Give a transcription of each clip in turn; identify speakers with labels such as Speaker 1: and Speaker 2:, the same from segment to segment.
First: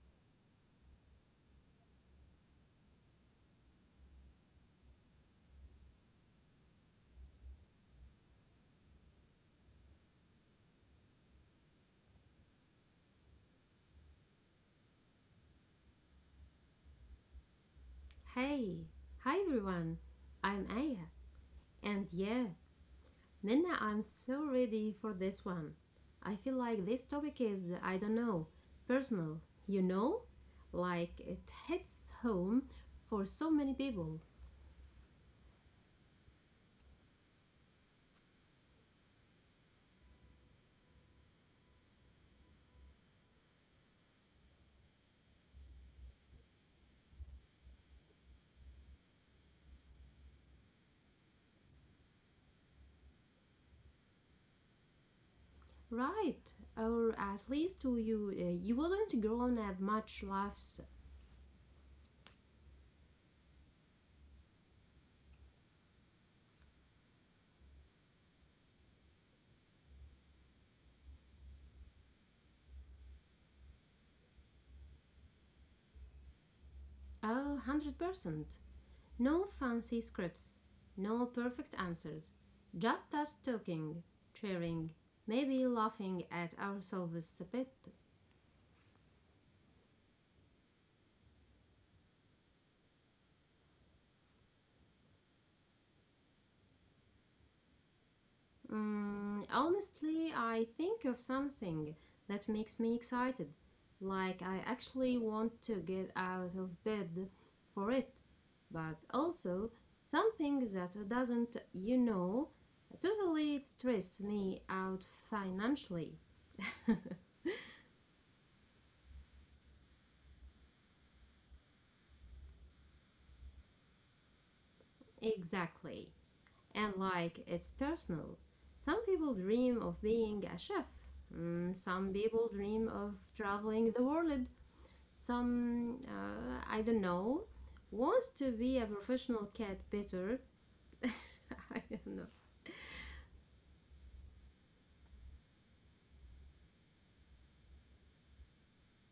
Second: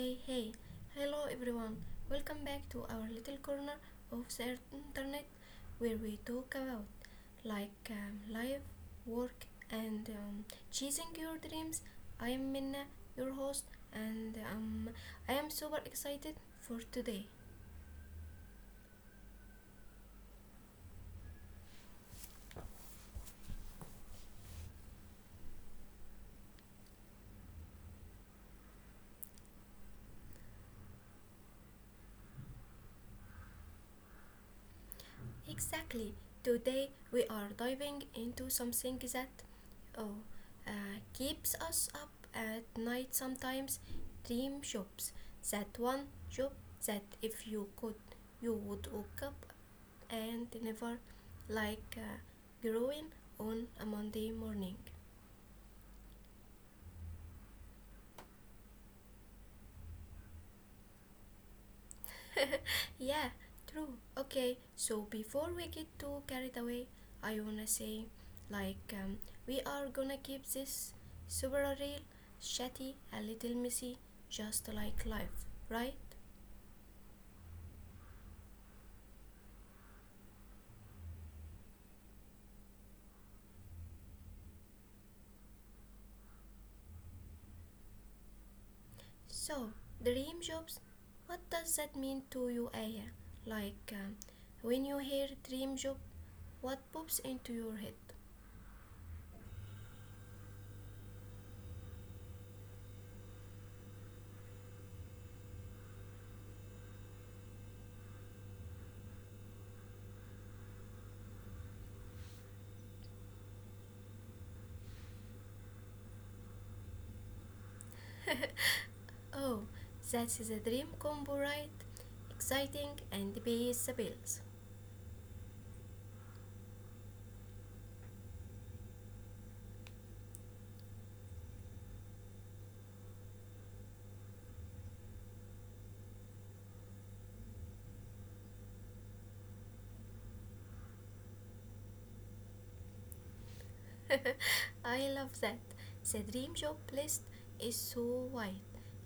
Speaker 1: hey, hey. Hello, everyone. Welcome back to our little corner of the internet where we talk about like life, work, and chasing your dreams. I am Minna, your host, and I am super excited for today.
Speaker 2: Hey, hi everyone. I'm Aya. And yeah, Minna, I'm so ready for this one. I feel like this topic is, I don't know, personal, you know? Like it hits home for so many people,
Speaker 1: Exactly. Today we are diving into something that oh, uh, keeps us up at night sometimes, dream jobs. That one job that if you could, you would wake up and never like growing on a Monday morning.
Speaker 2: right? Or at least to you, you wouldn't grown up much laughs.
Speaker 1: Yeah, true. Okay, so before we get too carried away, I wanna say, like, we are gonna keep this super real, chatty, a little messy, just like life, right?
Speaker 2: Oh, 100%. No fancy scripts, no perfect answers, just us talking, cheering, maybe laughing at ourselves a bit.
Speaker 1: So, dream jobs, what does that mean to you, Aya? Like, when you hear dream job, what pops into your head?
Speaker 2: Mm, honestly, I think of something that makes me excited, like I actually want to get out of bed for it, but also something that doesn't totally stress me out financially.
Speaker 1: Oh, that is a dream combo, right? Exciting and pays the bills.
Speaker 2: Exactly. And like it's personal. Some people dream of being a chef. Mm, some people dream of traveling the world. Some, I don't know, wants to be a professional cat better. I don't know.
Speaker 1: I love that. The dream job list is so wide,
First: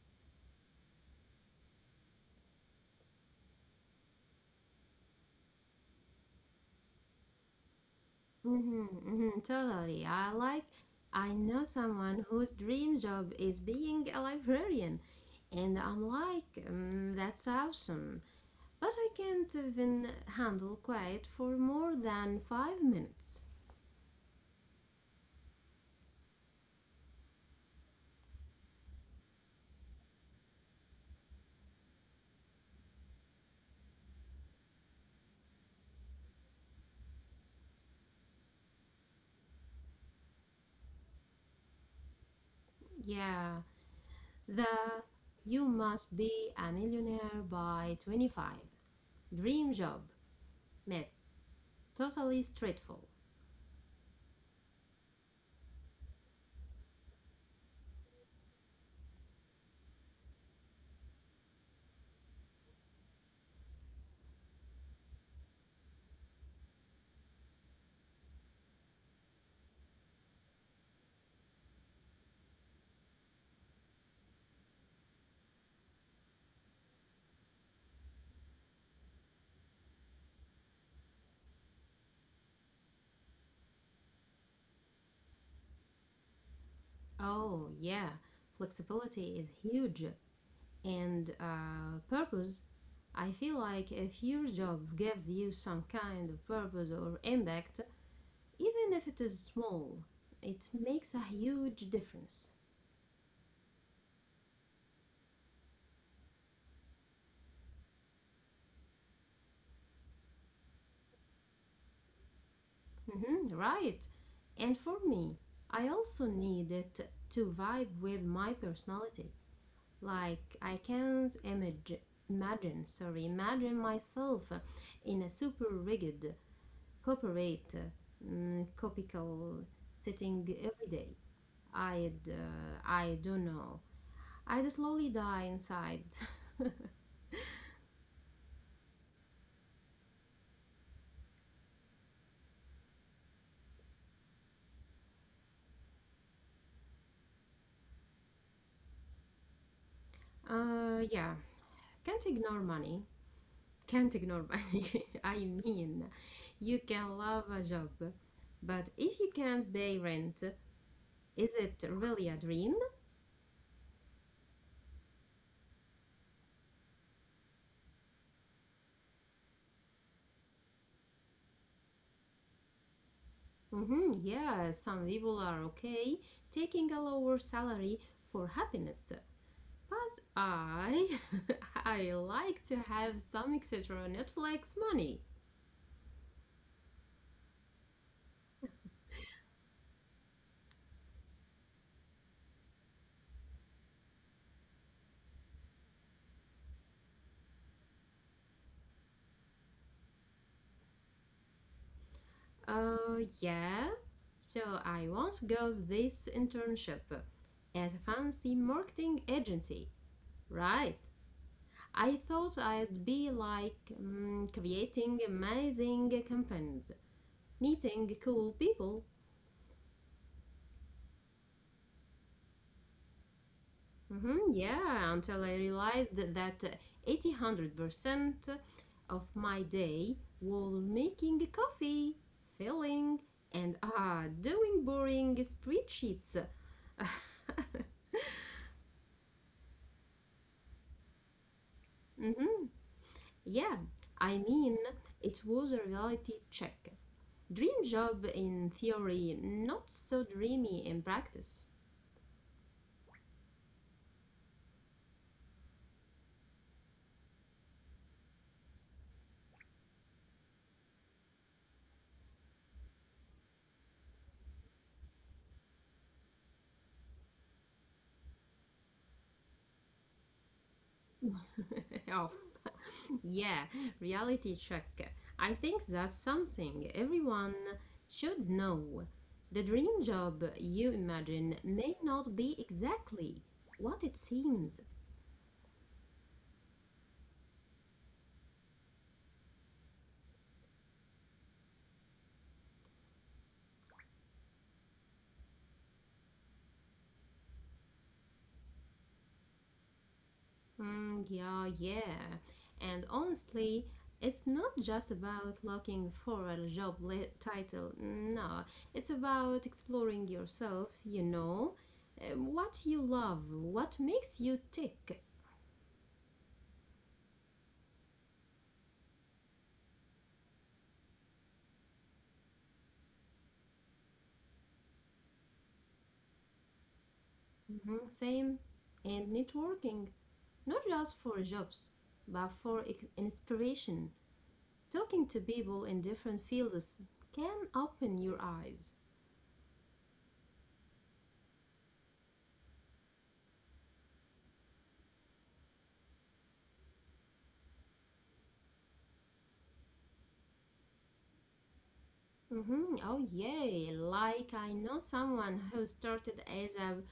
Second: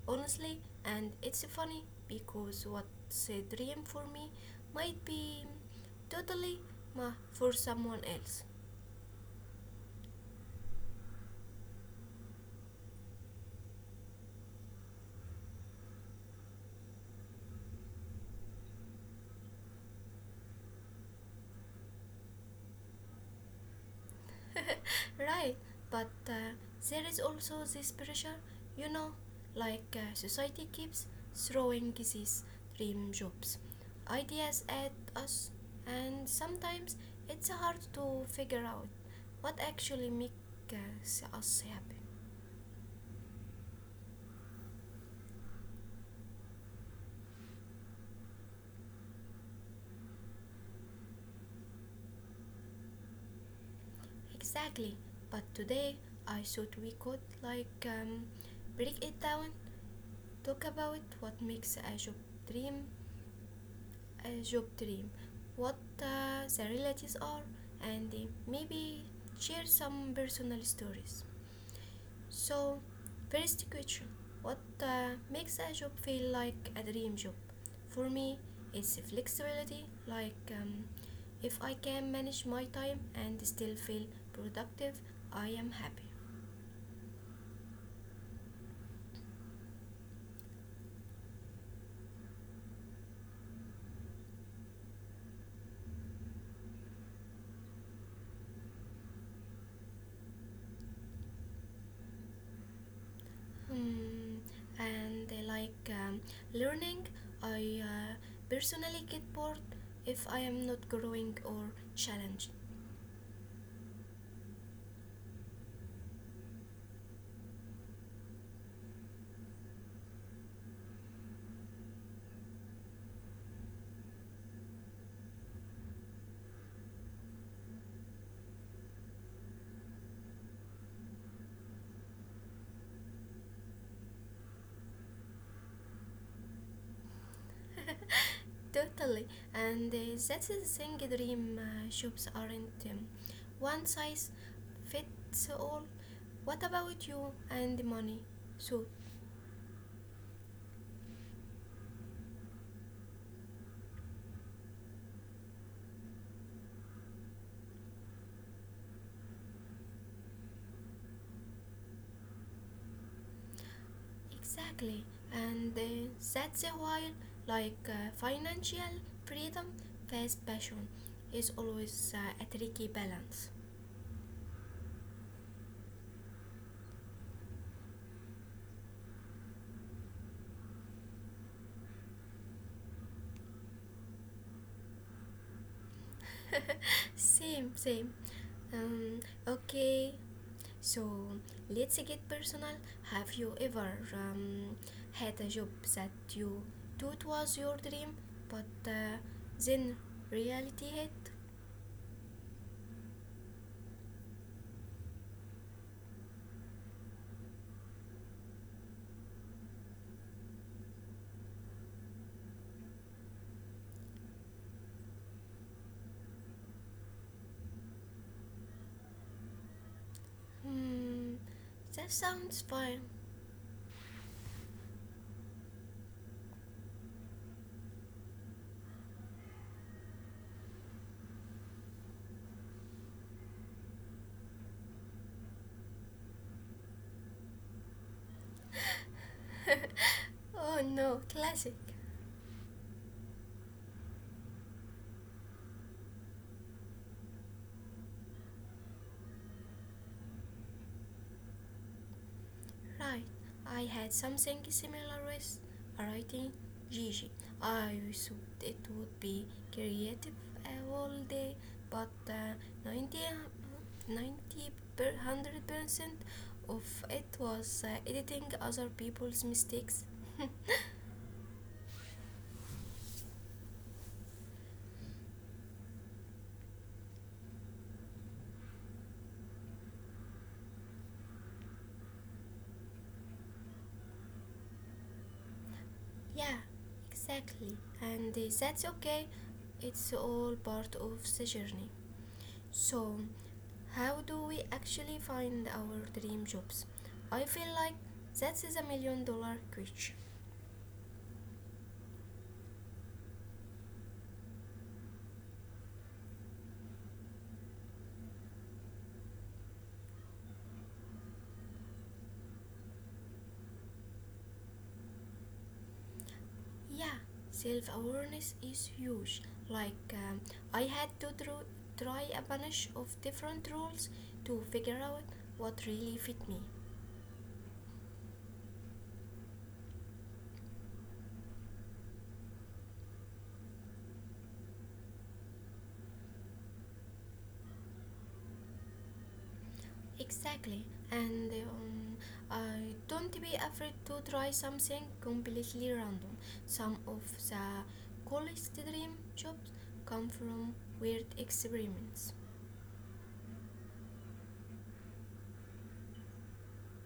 Speaker 1: honestly, and it's funny because what's a dream for me might be totally ma for someone else.
Speaker 2: Hmm, hmm, totally. I know someone whose dream job is being a librarian, and I'm like, mm, that's awesome. But I can't even handle quiet for more than 5 minutes.
Speaker 1: Right, but there is also this pressure, you know like society keeps throwing these dream jobs ideas at us, and sometimes it's hard to figure out what actually makes us happy.
Speaker 2: Yeah, the you must be a millionaire by 25 dream job myth totally straightful.
Speaker 1: Exactly, but today I thought we could like break it down, talk about what makes a job dream, a job dream, what the realities are, and maybe share some personal stories. So, first question. What makes a job feel like a dream job? For me, it's flexibility, like if I can manage my time and still feel productive, I am happy.
Speaker 2: Oh, yeah, flexibility is huge and purpose. I feel like if your job gives you some kind of purpose or impact, even if it is small, it makes a huge difference.
Speaker 1: Mm, and they like learning. I personally get bored if I am not growing or challenged.
Speaker 2: Mhm, right. And for me, I also need it to vibe with my personality. Like I can't imag- imagine, sorry, imagine myself in a super rigid corporate mm, copical setting every day. I'd, I don't know. I'd slowly die inside.
Speaker 1: Totally. And that's the thing, dream shops aren't one size fits all. What about you and money? So.
Speaker 2: Uh, yeah, can't ignore money. Can't ignore money. I mean, you can love a job, but if you can't pay rent, is it really a dream?
Speaker 1: Exactly, and that's why, like financial freedom versus passion, is always a tricky balance.
Speaker 2: Mm-hmm, yeah, some people are okay taking a lower salary for happiness. But I, I like to have some extra Netflix money.
Speaker 1: Same, same. Um, okay, so let's get personal. Have you ever um, had a job that you thought was your dream, but then reality hit?
Speaker 2: Yeah. So I once got this internship at a fancy marketing agency. Right. I thought I'd be like mm, creating amazing campaigns, meeting cool people.
Speaker 1: Hmm, that sounds fine.
Speaker 2: Mm-hmm, yeah, until I realized that eighty hundred percent of my day was making coffee, filling, and ah doing boring spreadsheets.
Speaker 1: Oh no, classic.
Speaker 2: mm-hmm, yeah, I mean, it was a reality check. Dream job in theory, not so dreamy in practice.
Speaker 1: Right, I had something similar with writing Gigi. I thought it would be creative all day, but 90, per 100% of it was editing other people's mistakes.
Speaker 2: Off, yeah, reality check. I think that's something everyone should know. The dream job you imagine may not be exactly what it seems.
Speaker 1: Yeah, exactly. And that's okay. It's all part of the journey. So, how do we actually find our dream jobs? I feel like that is a million dollar question.
Speaker 2: Mm, yeah, and honestly it's not just about looking for a job title no, it's about exploring yourself, you know, what you love, what makes you tick.
Speaker 1: Yeah, self awareness is huge. Like, I had to try a bunch of different roles to figure out what really fit me.
Speaker 2: Mhm, same. And networking, not just for jobs, but for inspiration. Talking to people in different fields can open your eyes.
Speaker 1: Exactly, and uh, don't be afraid to try something completely random. Some of the coolest dream jobs come from weird experiments.
Speaker 2: Hmm, oh, yeah. Like, I know someone who started as a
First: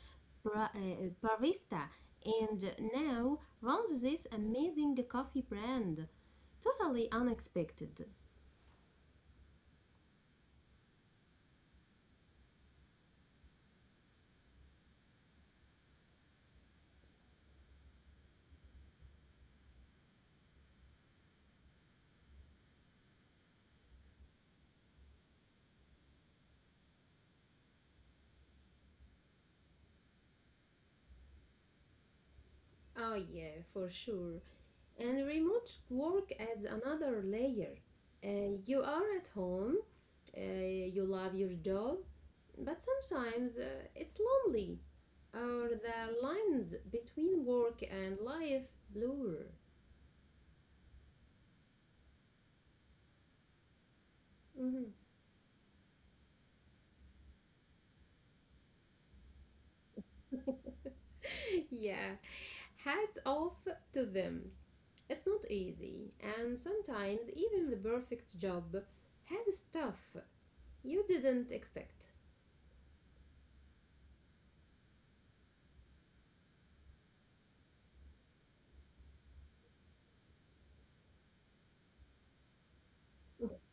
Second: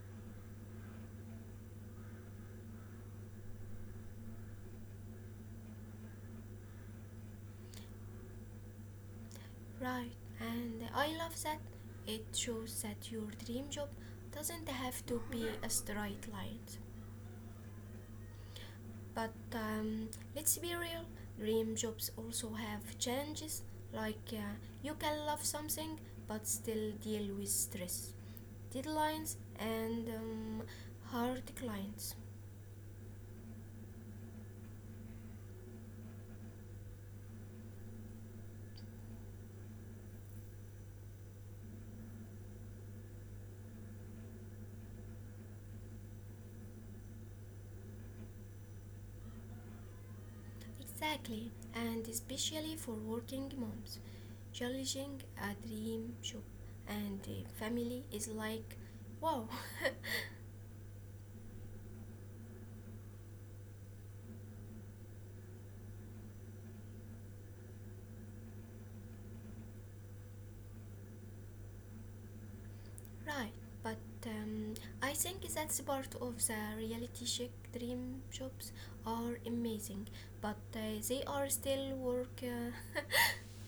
Speaker 2: barista and now runs this amazing coffee brand. Totally unexpected.
Speaker 1: Right, and I love that. It shows that your dream job doesn't have to be a straight line. But let's be real, dream jobs also have challenges. Like you can love something but still deal with stress, deadlines, and hard clients.
Speaker 2: Oh, yeah, for sure. And remote work adds another layer. You are at home, uh, you love your job, but sometimes it's lonely, or the lines between work and life blur.
Speaker 1: Exactly, and especially for working moms,
Speaker 2: Mhm.
Speaker 1: challenging a dream job and a family is like wow.
Speaker 2: Yeah, hats off to them. It's not easy, and sometimes even the perfect job has stuff you didn't expect.
Speaker 1: Right, but um, I think that's part of the reality check, dream jobs are amazing, but they are still work.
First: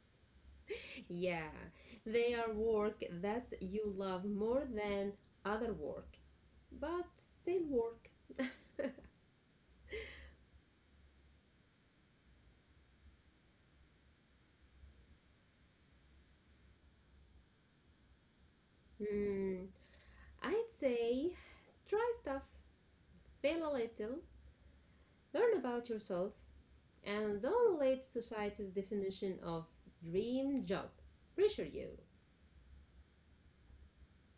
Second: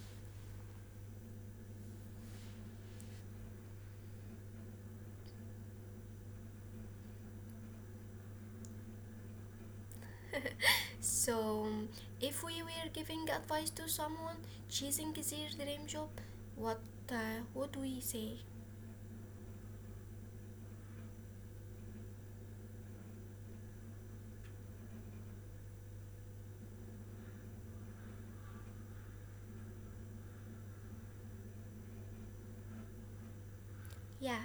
Speaker 2: Yeah, they are work that you love more than other work, but still work.
Speaker 1: So, if we were giving advice to someone choosing their dream job, what would we say?
Speaker 2: Hmm, I'd say try stuff, fail a little, learn about yourself, and don't let society's definition of dream job pressure you.
Speaker 1: Yeah,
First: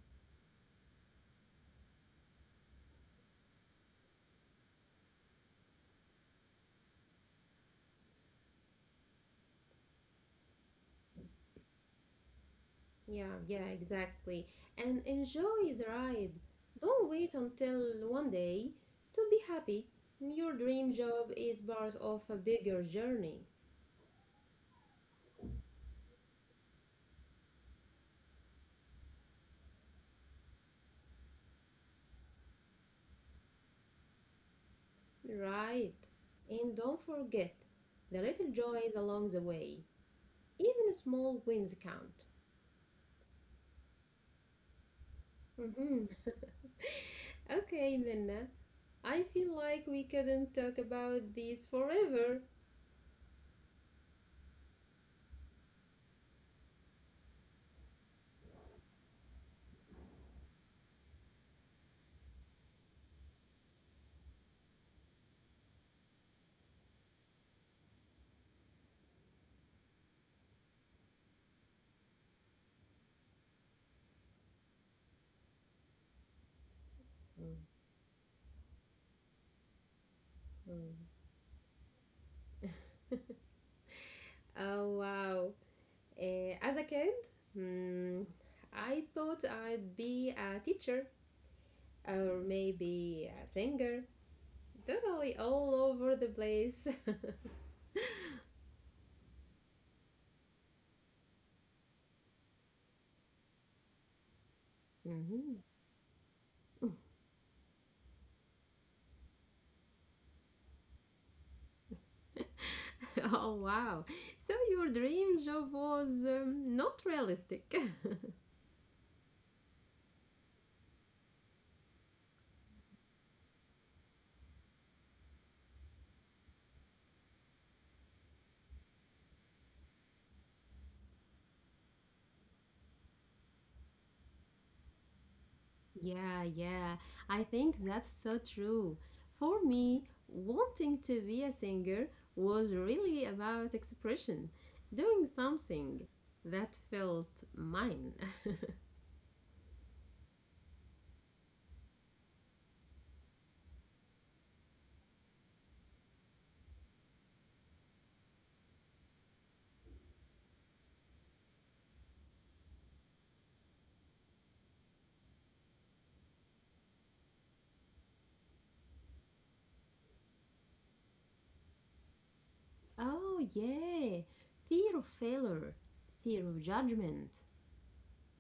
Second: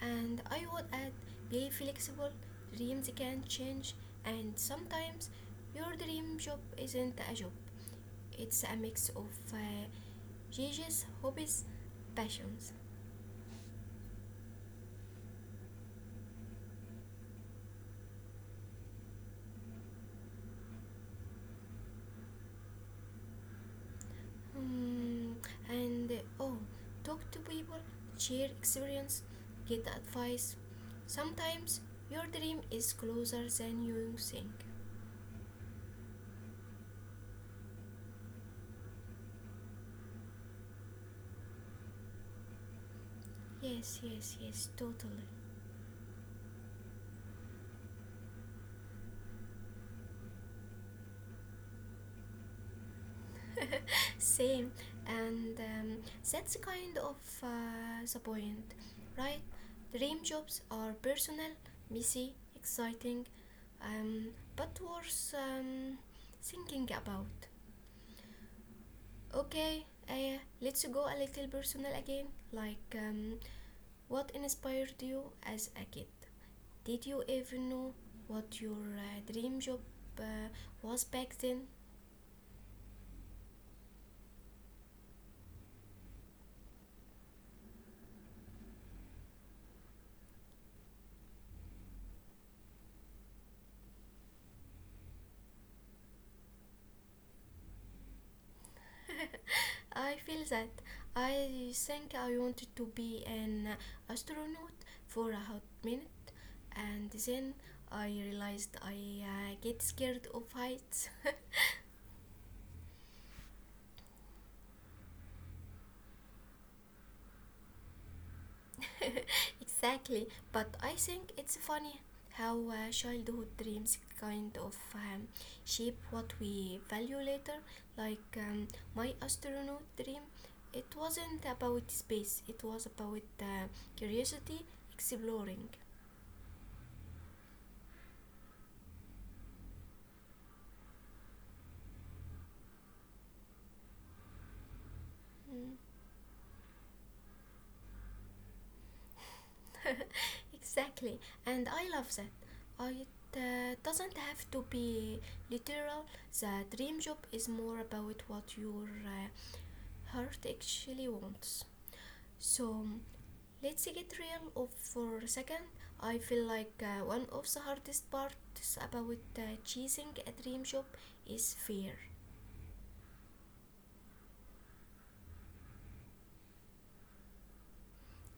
Speaker 1: and I would add, be flexible, dreams can change, and sometimes your dream job isn't a job. It's a mix of uh, Gigi's hobbies, passions.
Speaker 2: Yeah, yeah, exactly. And enjoy the ride. Don't wait until one day to be happy. Your dream job is part of a bigger journey.
Speaker 1: Hmm, and oh, talk to people, share experience, get advice. Sometimes your dream is closer than you think.
Speaker 2: Right. And don't forget the little joys along the way. Even small wins count.
Speaker 1: Yes, yes, yes, totally.
Speaker 2: Mhm. okay, Minna. I feel like we couldn't talk about these forever.
Speaker 1: Same, and that's kind of the point, right? Dream jobs are personal, messy, exciting, um, but worth thinking about. Okay, let's go a little personal again. Like, what inspired you as a kid? Did you even know what your dream job uh,
Speaker 2: Mhm.
Speaker 1: was back then?
Speaker 2: Oh, wow. Eh, as a kid, hmm, I thought I'd be a teacher or maybe a singer. Totally all over the place.
Speaker 1: I feel that. I think I wanted to be an astronaut for a
Speaker 2: Mhm.
Speaker 1: hot minute, and then I realized I get scared of heights.
Speaker 2: Oh wow. So your dream job was not realistic.
Speaker 1: Exactly, but I think it's funny how childhood dreams kind of shape what we value later. Like my astronaut dream, it wasn't about space; it was about curiosity, exploring.
Speaker 2: Yeah, yeah. I think that's so true. For me, wanting to be a singer was really about expression, doing
Speaker 1: Mm.
Speaker 2: something that felt mine.
Speaker 1: Exactly, and I love that. It doesn't have to be literal. The dream job is more about what your heart actually wants. So let's get real of for a second. I feel like one of the hardest parts about choosing a dream job is fear.
Speaker 2: Oh yeah. Fear of failure, fear of judgment.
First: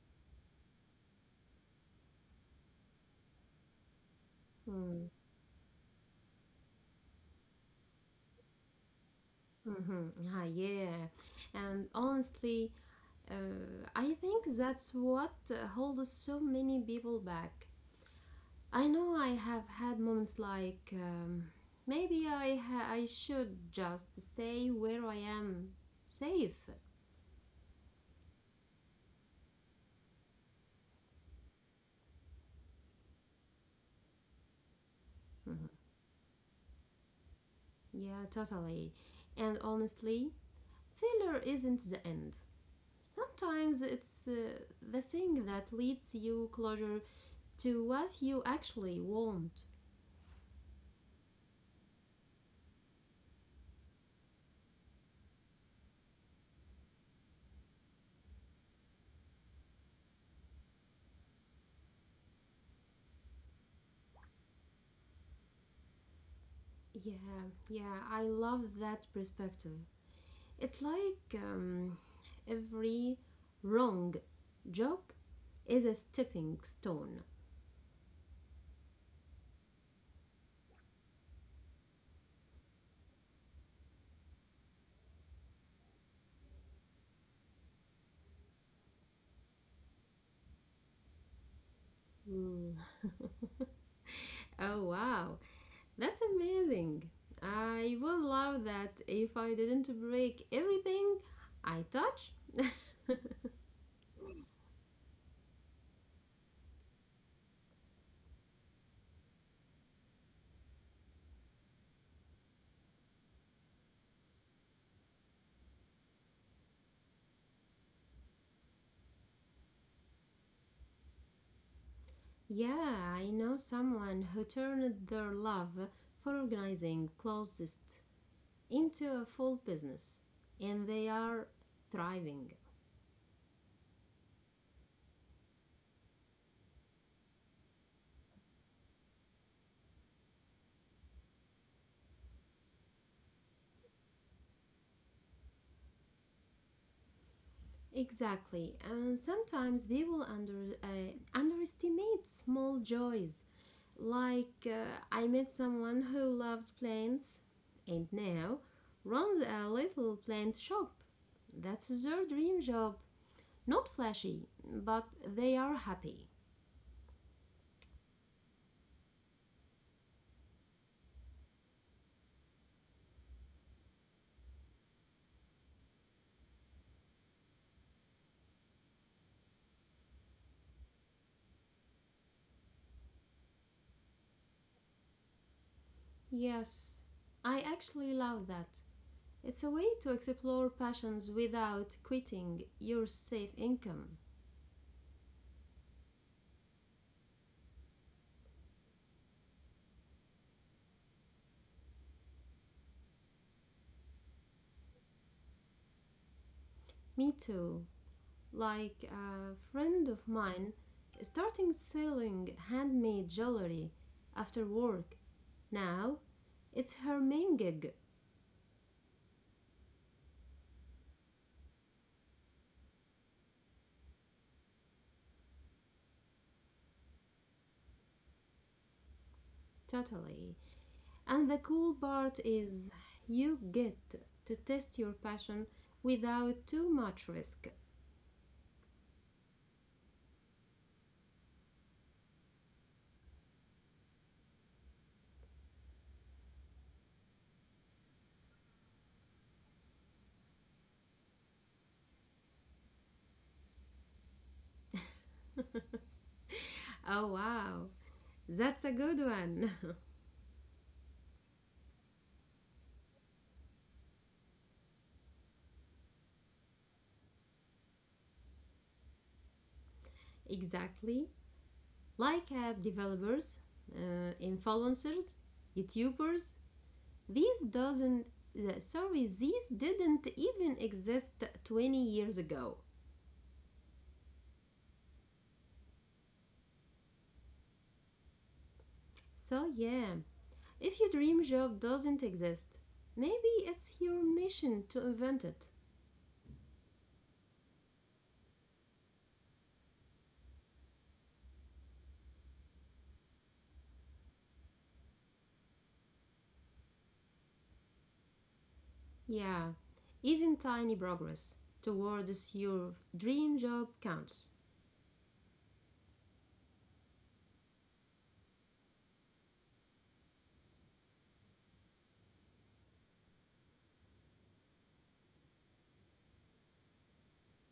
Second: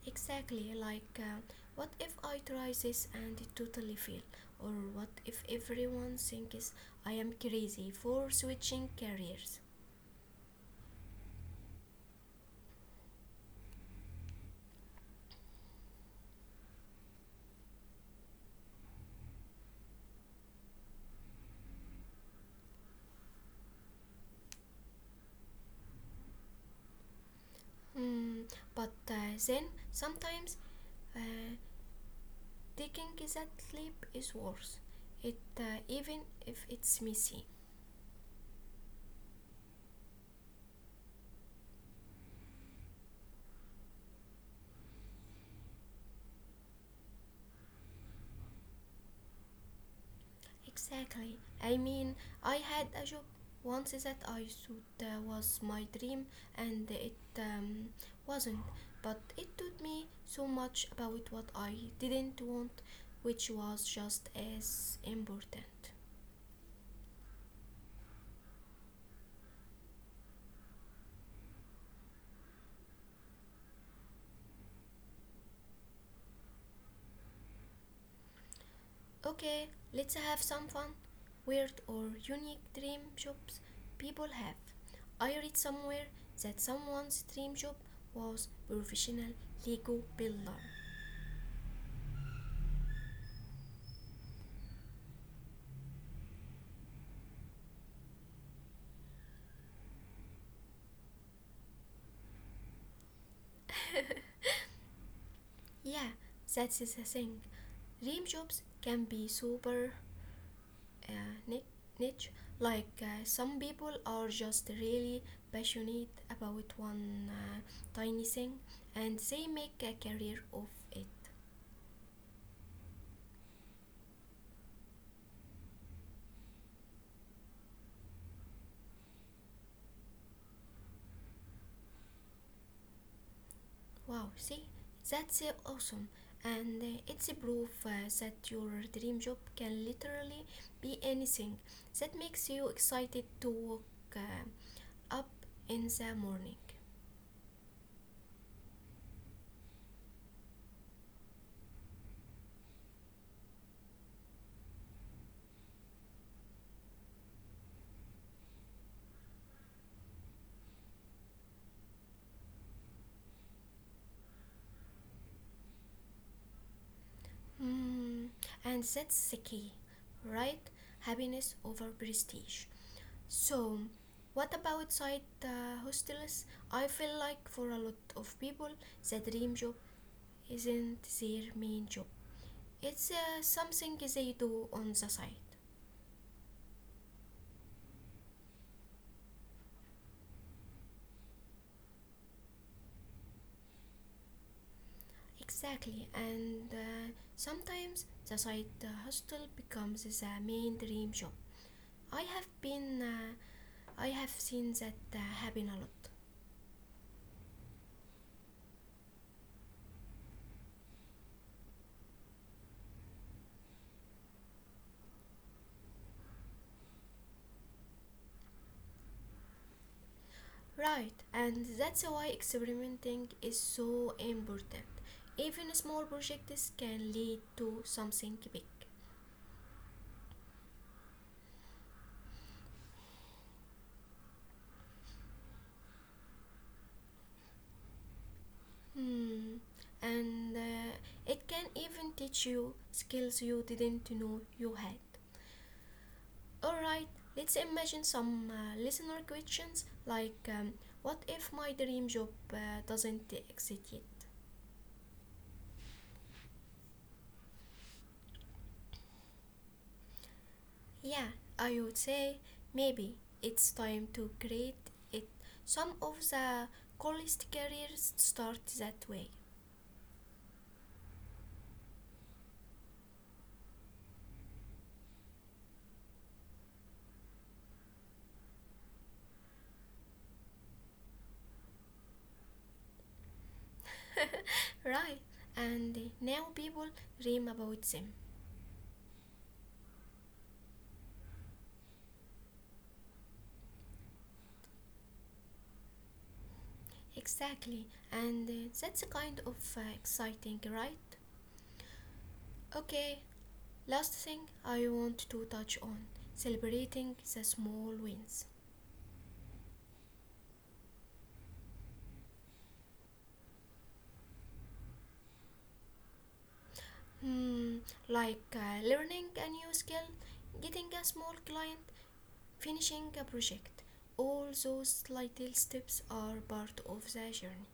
Speaker 1: Exactly, like what if I try this and it totally fail? Or what
Speaker 2: Mm.
Speaker 1: if everyone thinks I am crazy for switching careers?
Speaker 2: Mm-hmm. Ah, yeah. And honestly, I think that's what holds so many people back. I know I have had moments like um, I should just stay where I am safe.
Speaker 1: Hmm, but then sometimes uh, taking that leap is worse. It
Speaker 2: Mhm.
Speaker 1: even if it's messy.
Speaker 2: Yeah, totally. And honestly, failure isn't the end. Sometimes it's the thing that leads you closer to what you actually want.
Speaker 1: Exactly. I mean, I had a job once that I thought was my dream, and it wasn't. But it taught me so much about what I didn't want, which was just as important.
Speaker 2: Yeah, yeah, I love that perspective. It's like every wrong job is a stepping stone.
Speaker 1: Okay, let's have some fun. Weird or unique dream jobs people have. I read somewhere that someone's dream job was professional Lego builder.
Speaker 2: Mm. Oh wow, that's amazing. I would love that if I didn't break everything I touch.
Speaker 1: Yeah, that is a thing. Dream jobs can be super uh, niche, like some people are just really passionate about one tiny thing, and they make a career of it.
Speaker 2: Yeah, I know someone who turned their love for organizing closets into a full business, and they are thriving.
Speaker 1: Wow, see, that's awesome. And it's a proof that your dream job can literally be anything that makes you excited to wake up in the morning.
Speaker 2: Exactly. And sometimes people underestimate small joys. Like I met someone who loves plants and now runs a little plant shop. That's their dream job. Not flashy, but they are happy.
Speaker 1: Mm, and that's the key, right? Happiness over prestige. So, what about side hostels? I feel like for a lot of people, the dream job isn't their main job. It's something they do on the side.
Speaker 2: Yes, I actually love that. It's a way to explore passions without quitting your safe income.
Speaker 1: Exactly, and sometimes the side hostel becomes the main dream job. I have been, uh, I have seen that happen a lot.
Speaker 2: Me too. Like a friend of mine starting selling handmade jewelry after work. Now it's her main gig,
Speaker 1: Right, and that's why experimenting is so important. Even small projects can lead to something big.
Speaker 2: totally. And the cool part is you get to test your passion without too much risk.
Speaker 1: Hmm. And it can even teach you skills you didn't know you had. Alright, let's imagine some listener questions like what if my dream job doesn't exist yet?
Speaker 2: Oh wow, that's a good one.
Speaker 1: Yeah, I would say maybe it's time to create it. Some of the coolest careers start that way.
Speaker 2: exactly. Like app developers, influencers, YouTubers. These doesn't sorry, these didn't even exist 20 years ago.
Speaker 1: Right, and now people dream about them.
Speaker 2: So yeah, if your dream job doesn't exist, maybe it's your mission to invent it.
Speaker 1: Exactly, and that's kind of exciting, right? Okay, last thing I want to touch on, celebrating the small wins.
Speaker 2: Yeah, even tiny progress towards your dream job counts.
Speaker 1: Hmm, like learning a new skill, getting a small client, finishing a project. All those little steps are part of the journey.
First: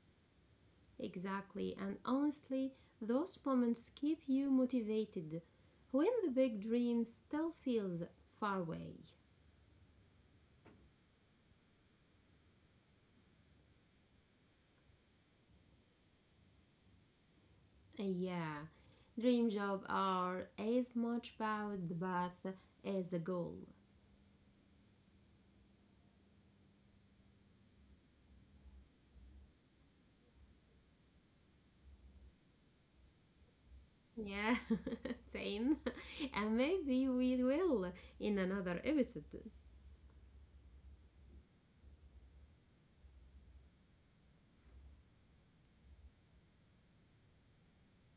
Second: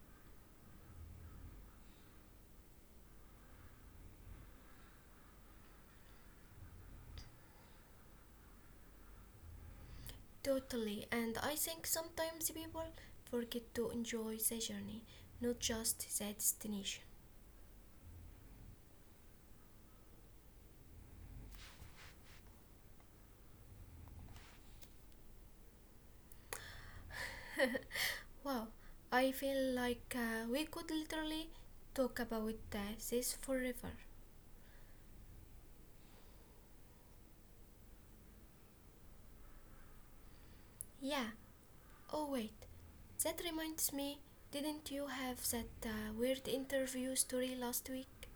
Speaker 2: Exactly, and honestly, those moments keep you motivated when the big dream still feels far away.
Speaker 1: Totally, and I think sometimes people forget to enjoy the journey, not just the destination.
Speaker 2: Yeah, dream job are as much about the path as the goal.
Speaker 1: Wow, I feel like we could literally talk about this forever.
Speaker 2: Yeah, same. And maybe we will in another episode.
Speaker 1: Yeah, oh wait, that reminds me, didn't you have that weird interview story last week?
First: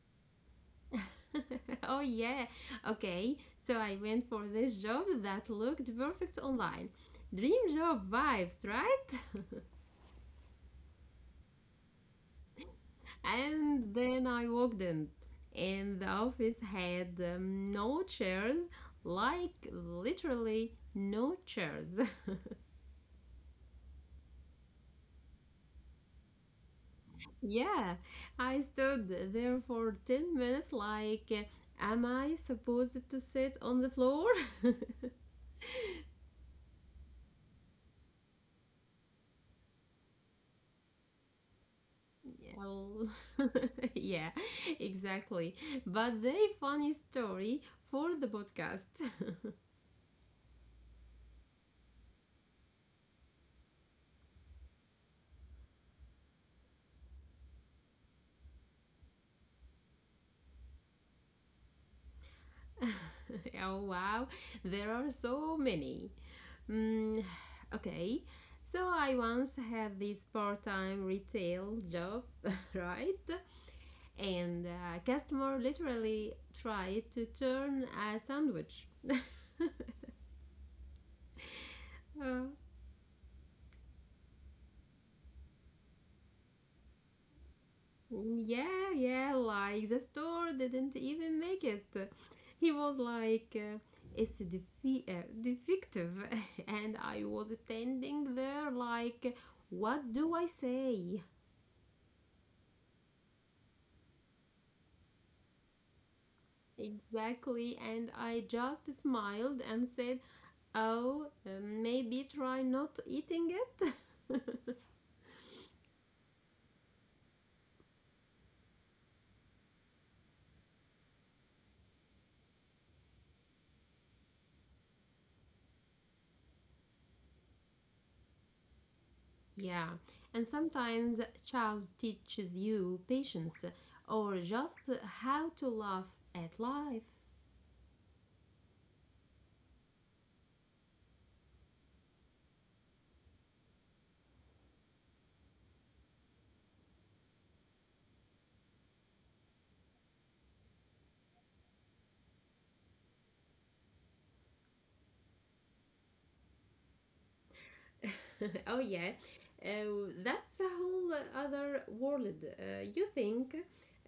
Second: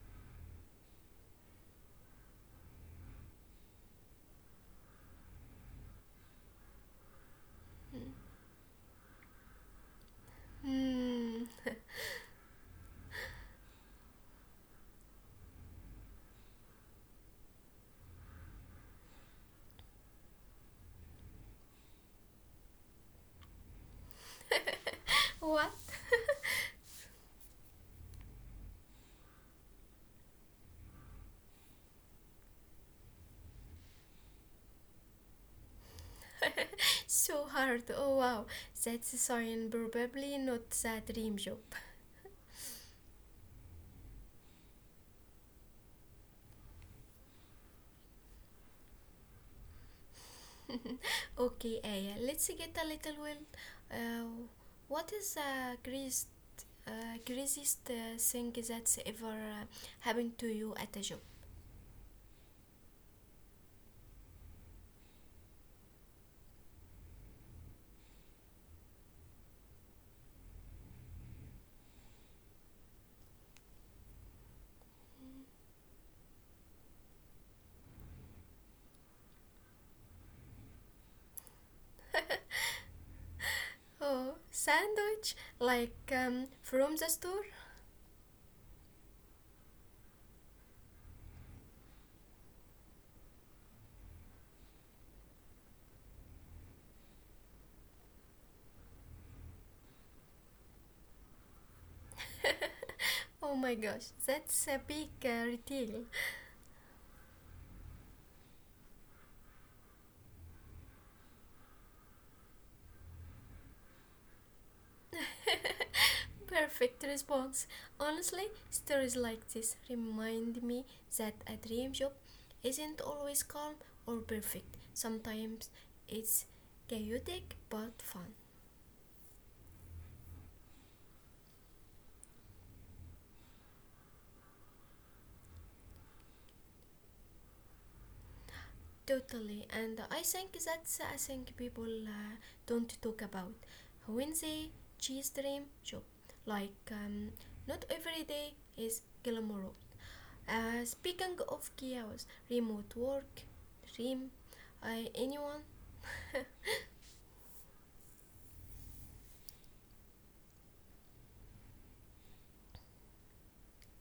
Speaker 2: oh, yeah. Okay, so I went for this job that looked perfect online. Dream job
Speaker 1: Hmm.
Speaker 2: vibes, right?
Speaker 1: Hmm.
Speaker 2: And then I walked in, and the office had no chairs, like literally no chairs.
Speaker 1: What?
Speaker 2: Yeah, I stood there for 10 minutes like, am I supposed to sit on the floor?
Speaker 1: So hard. Oh wow, that's a sign, probably not a dream job.
Speaker 2: Well, yeah, exactly. But they funny story for the podcast.
Speaker 1: Okay, Aya, let's get a little wild. Uh, what is the craziest thing that's ever happened to you at a job?
Speaker 2: oh wow, there are so many. Mm, okay, so I once had this part-time retail job, right? And a customer literally tried to turn a sandwich. Uh,
Speaker 1: Oh, sandwich like from the store.
Speaker 2: yeah, yeah, like the store didn't even make it. He was like, uh, it's defective. and I was standing there like, what do I say?
Speaker 1: Oh my gosh, that's a big retail.
Speaker 2: Exactly, and I just smiled and said, oh, maybe try not eating it?
Speaker 1: Perfect response. Honestly, stories like this remind me that a dream job isn't always calm or perfect. Sometimes it's chaotic but fun.
Speaker 2: Yeah, and sometimes Charles teaches you patience or just how to laugh at life.
Speaker 1: Totally, and I think that's, I think people don't talk about when they chase dream job. Like not every day is glamorous. Speaking of chaos, remote work, dream, anyone?
Speaker 2: oh yeah, that's a whole other world. You think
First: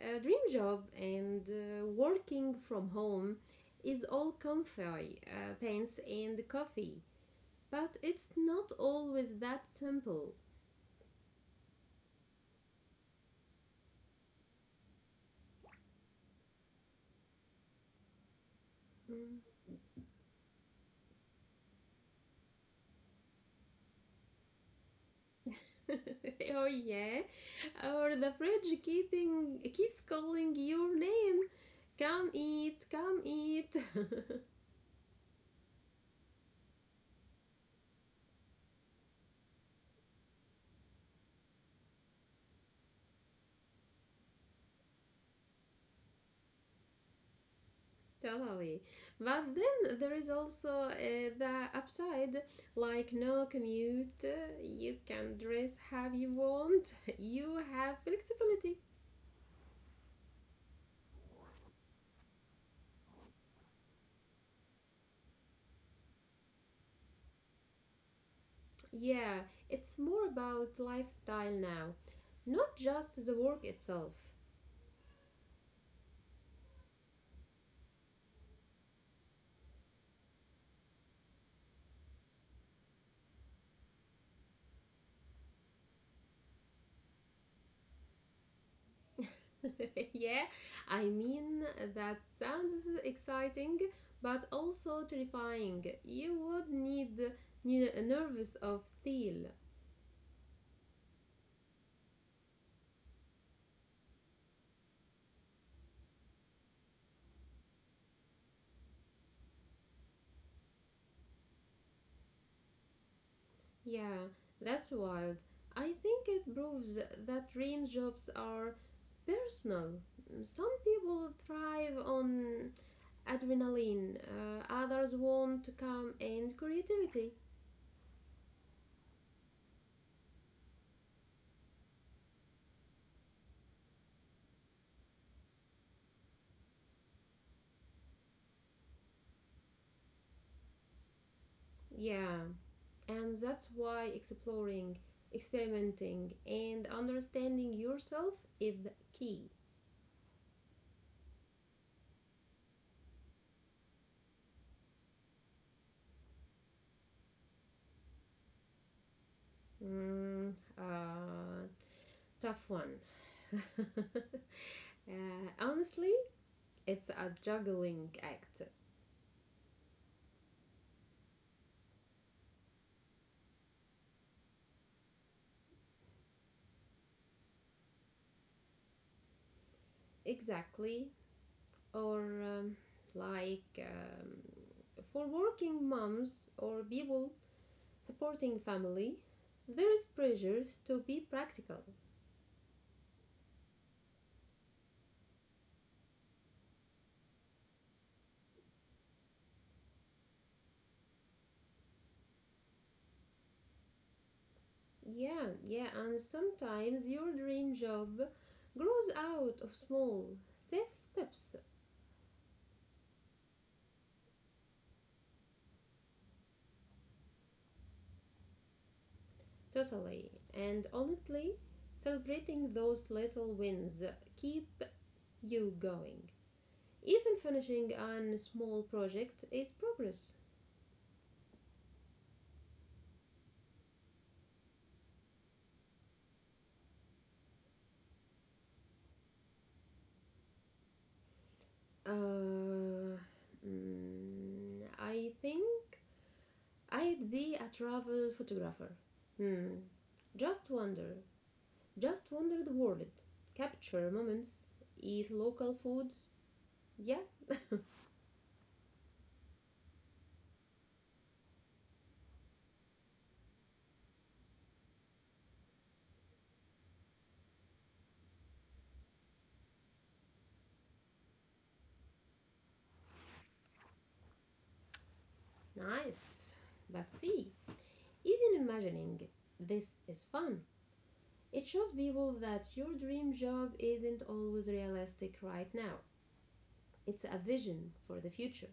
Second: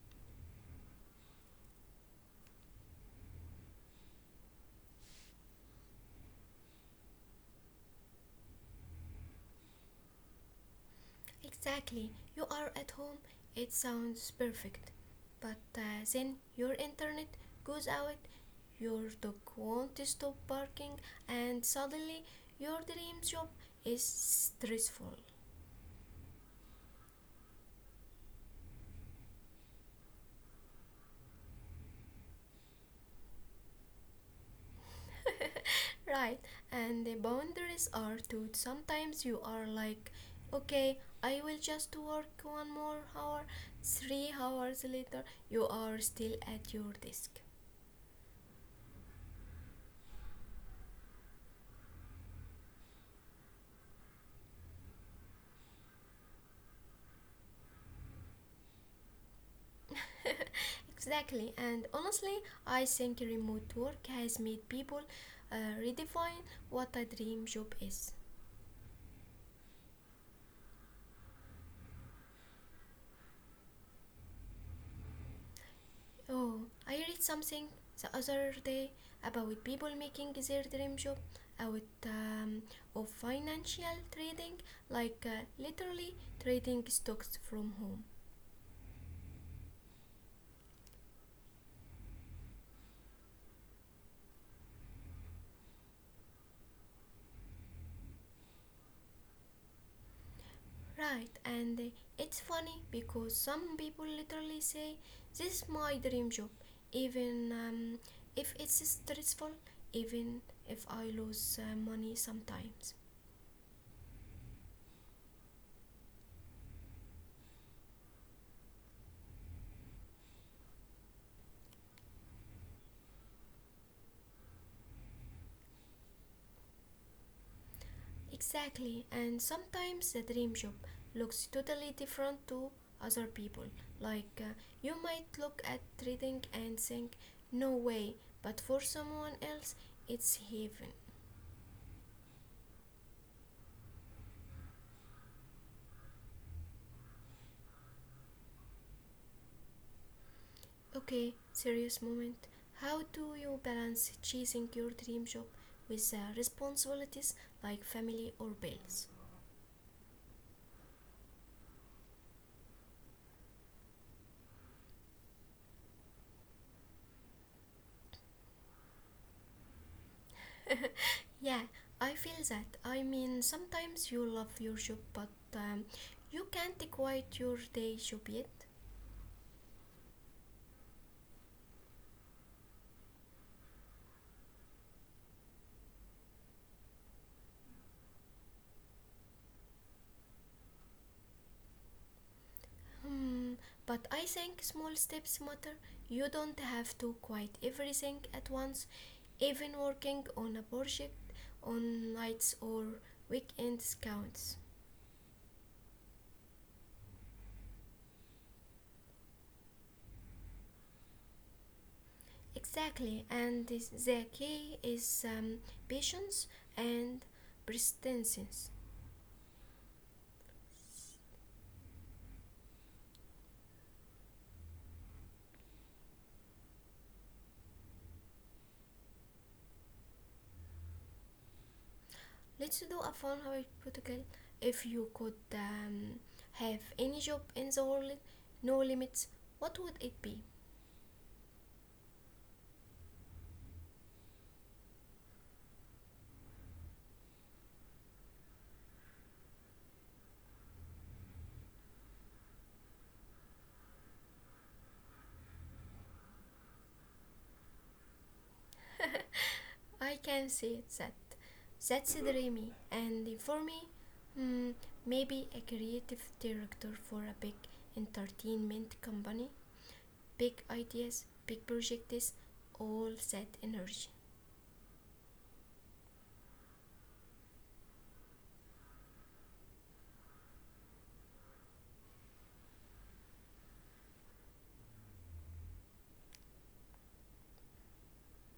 Speaker 2: a dream job and working from home is all comfy, pants and coffee, but it's not always that simple.
Speaker 1: Exactly. You are at home, it sounds perfect. But then your internet goes out, your dog
Speaker 2: Mm.
Speaker 1: won't stop barking, and suddenly your dream job is stressful.
Speaker 2: oh yeah, or the fridge keeping keeps calling your name. Come eat, come eat.
Speaker 1: Right, and the boundaries are too. Sometimes you are like, okay, I will just work 1 more hour. 3 hours later, you are still at your desk.
Speaker 2: Totally. But then there is also the upside, like no commute, you can dress how you want, you have flexibility.
Speaker 1: Exactly, and honestly, I think remote work has made people uh, redefine what a dream job is.
Speaker 2: Yeah, it's more about lifestyle now, not just the work itself.
Speaker 1: Oh, I read something the other day about people making their dream job out of financial trading, like literally trading stocks from home.
Speaker 2: yeah, I mean, that sounds exciting but also terrifying. Need a nervous of steel.
Speaker 1: Right, and it's funny because some people literally say, this is my dream job, even if it's stressful, even if I lose money sometimes.
Speaker 2: Yeah, that's wild. I think it proves that dream jobs are personal. Some people thrive on adrenaline, others want to calm and creativity.
Speaker 1: Exactly, and sometimes the dream job looks totally different to other people. Like, you might look at trading and think, no way, but for someone else, it's heaven.
Speaker 2: Yeah, and that's why exploring, experimenting, and understanding yourself is the key.
Speaker 1: Okay, serious moment. How do you balance chasing your dream job with the responsibilities like family or bills?
Speaker 2: Mm, uh, tough one. Honestly, it's a juggling act.
Speaker 1: Yeah, I feel that. I mean, sometimes you love your job, but you can't quit your day job yet.
Speaker 2: Exactly. Or like um, for working moms or people supporting family, there is pressure to be practical.
Speaker 1: Hmm, but I think small steps matter. You don't have to quit everything at once, even working on a project on nights or weekends counts.
Speaker 2: Yeah, and sometimes your dream job grows out of small safe steps,
Speaker 1: Exactly, and this, the key is patience and persistence.
Speaker 2: totally. And honestly, celebrating those little wins keep you going. Even finishing a small project is progress.
Speaker 1: Let's do a fun hypothetical. If you could have any job in the world, no limits, what would it be?
Speaker 2: Uh, I think I'd be a travel photographer. Hmm. Just wander. Just wander the world. Capture moments. Eat local foods. Yeah,
Speaker 1: I can say that. That's dreamy. And for me, mm, maybe a creative director for a big entertainment company. Big ideas, big projects, all that energy.
Speaker 2: nice. But see, even imagining this is fun. It shows people that your dream job isn't always realistic right now. It's a vision for the future.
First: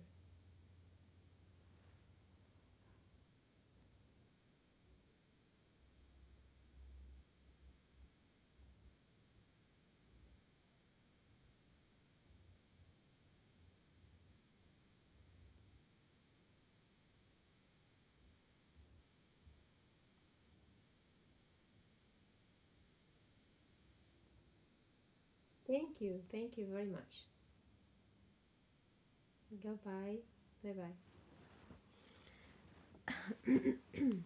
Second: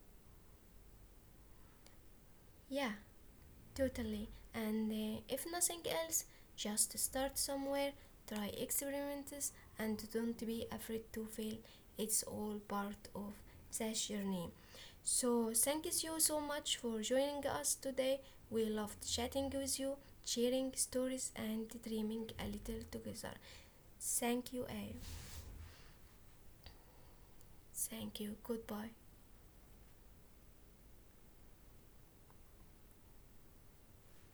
Speaker 1: Yeah, totally. And if nothing else, just start somewhere, try experiments, and don't be afraid to fail. It's all part of that journey. So, thank you so so much for joining us today. We loved chatting with you, sharing stories, and dreaming a little together. Thank you, A.
Speaker 2: Thank you. Thank you very much.
Speaker 1: Thank you. Goodbye.
Speaker 2: Goodbye. Bye bye.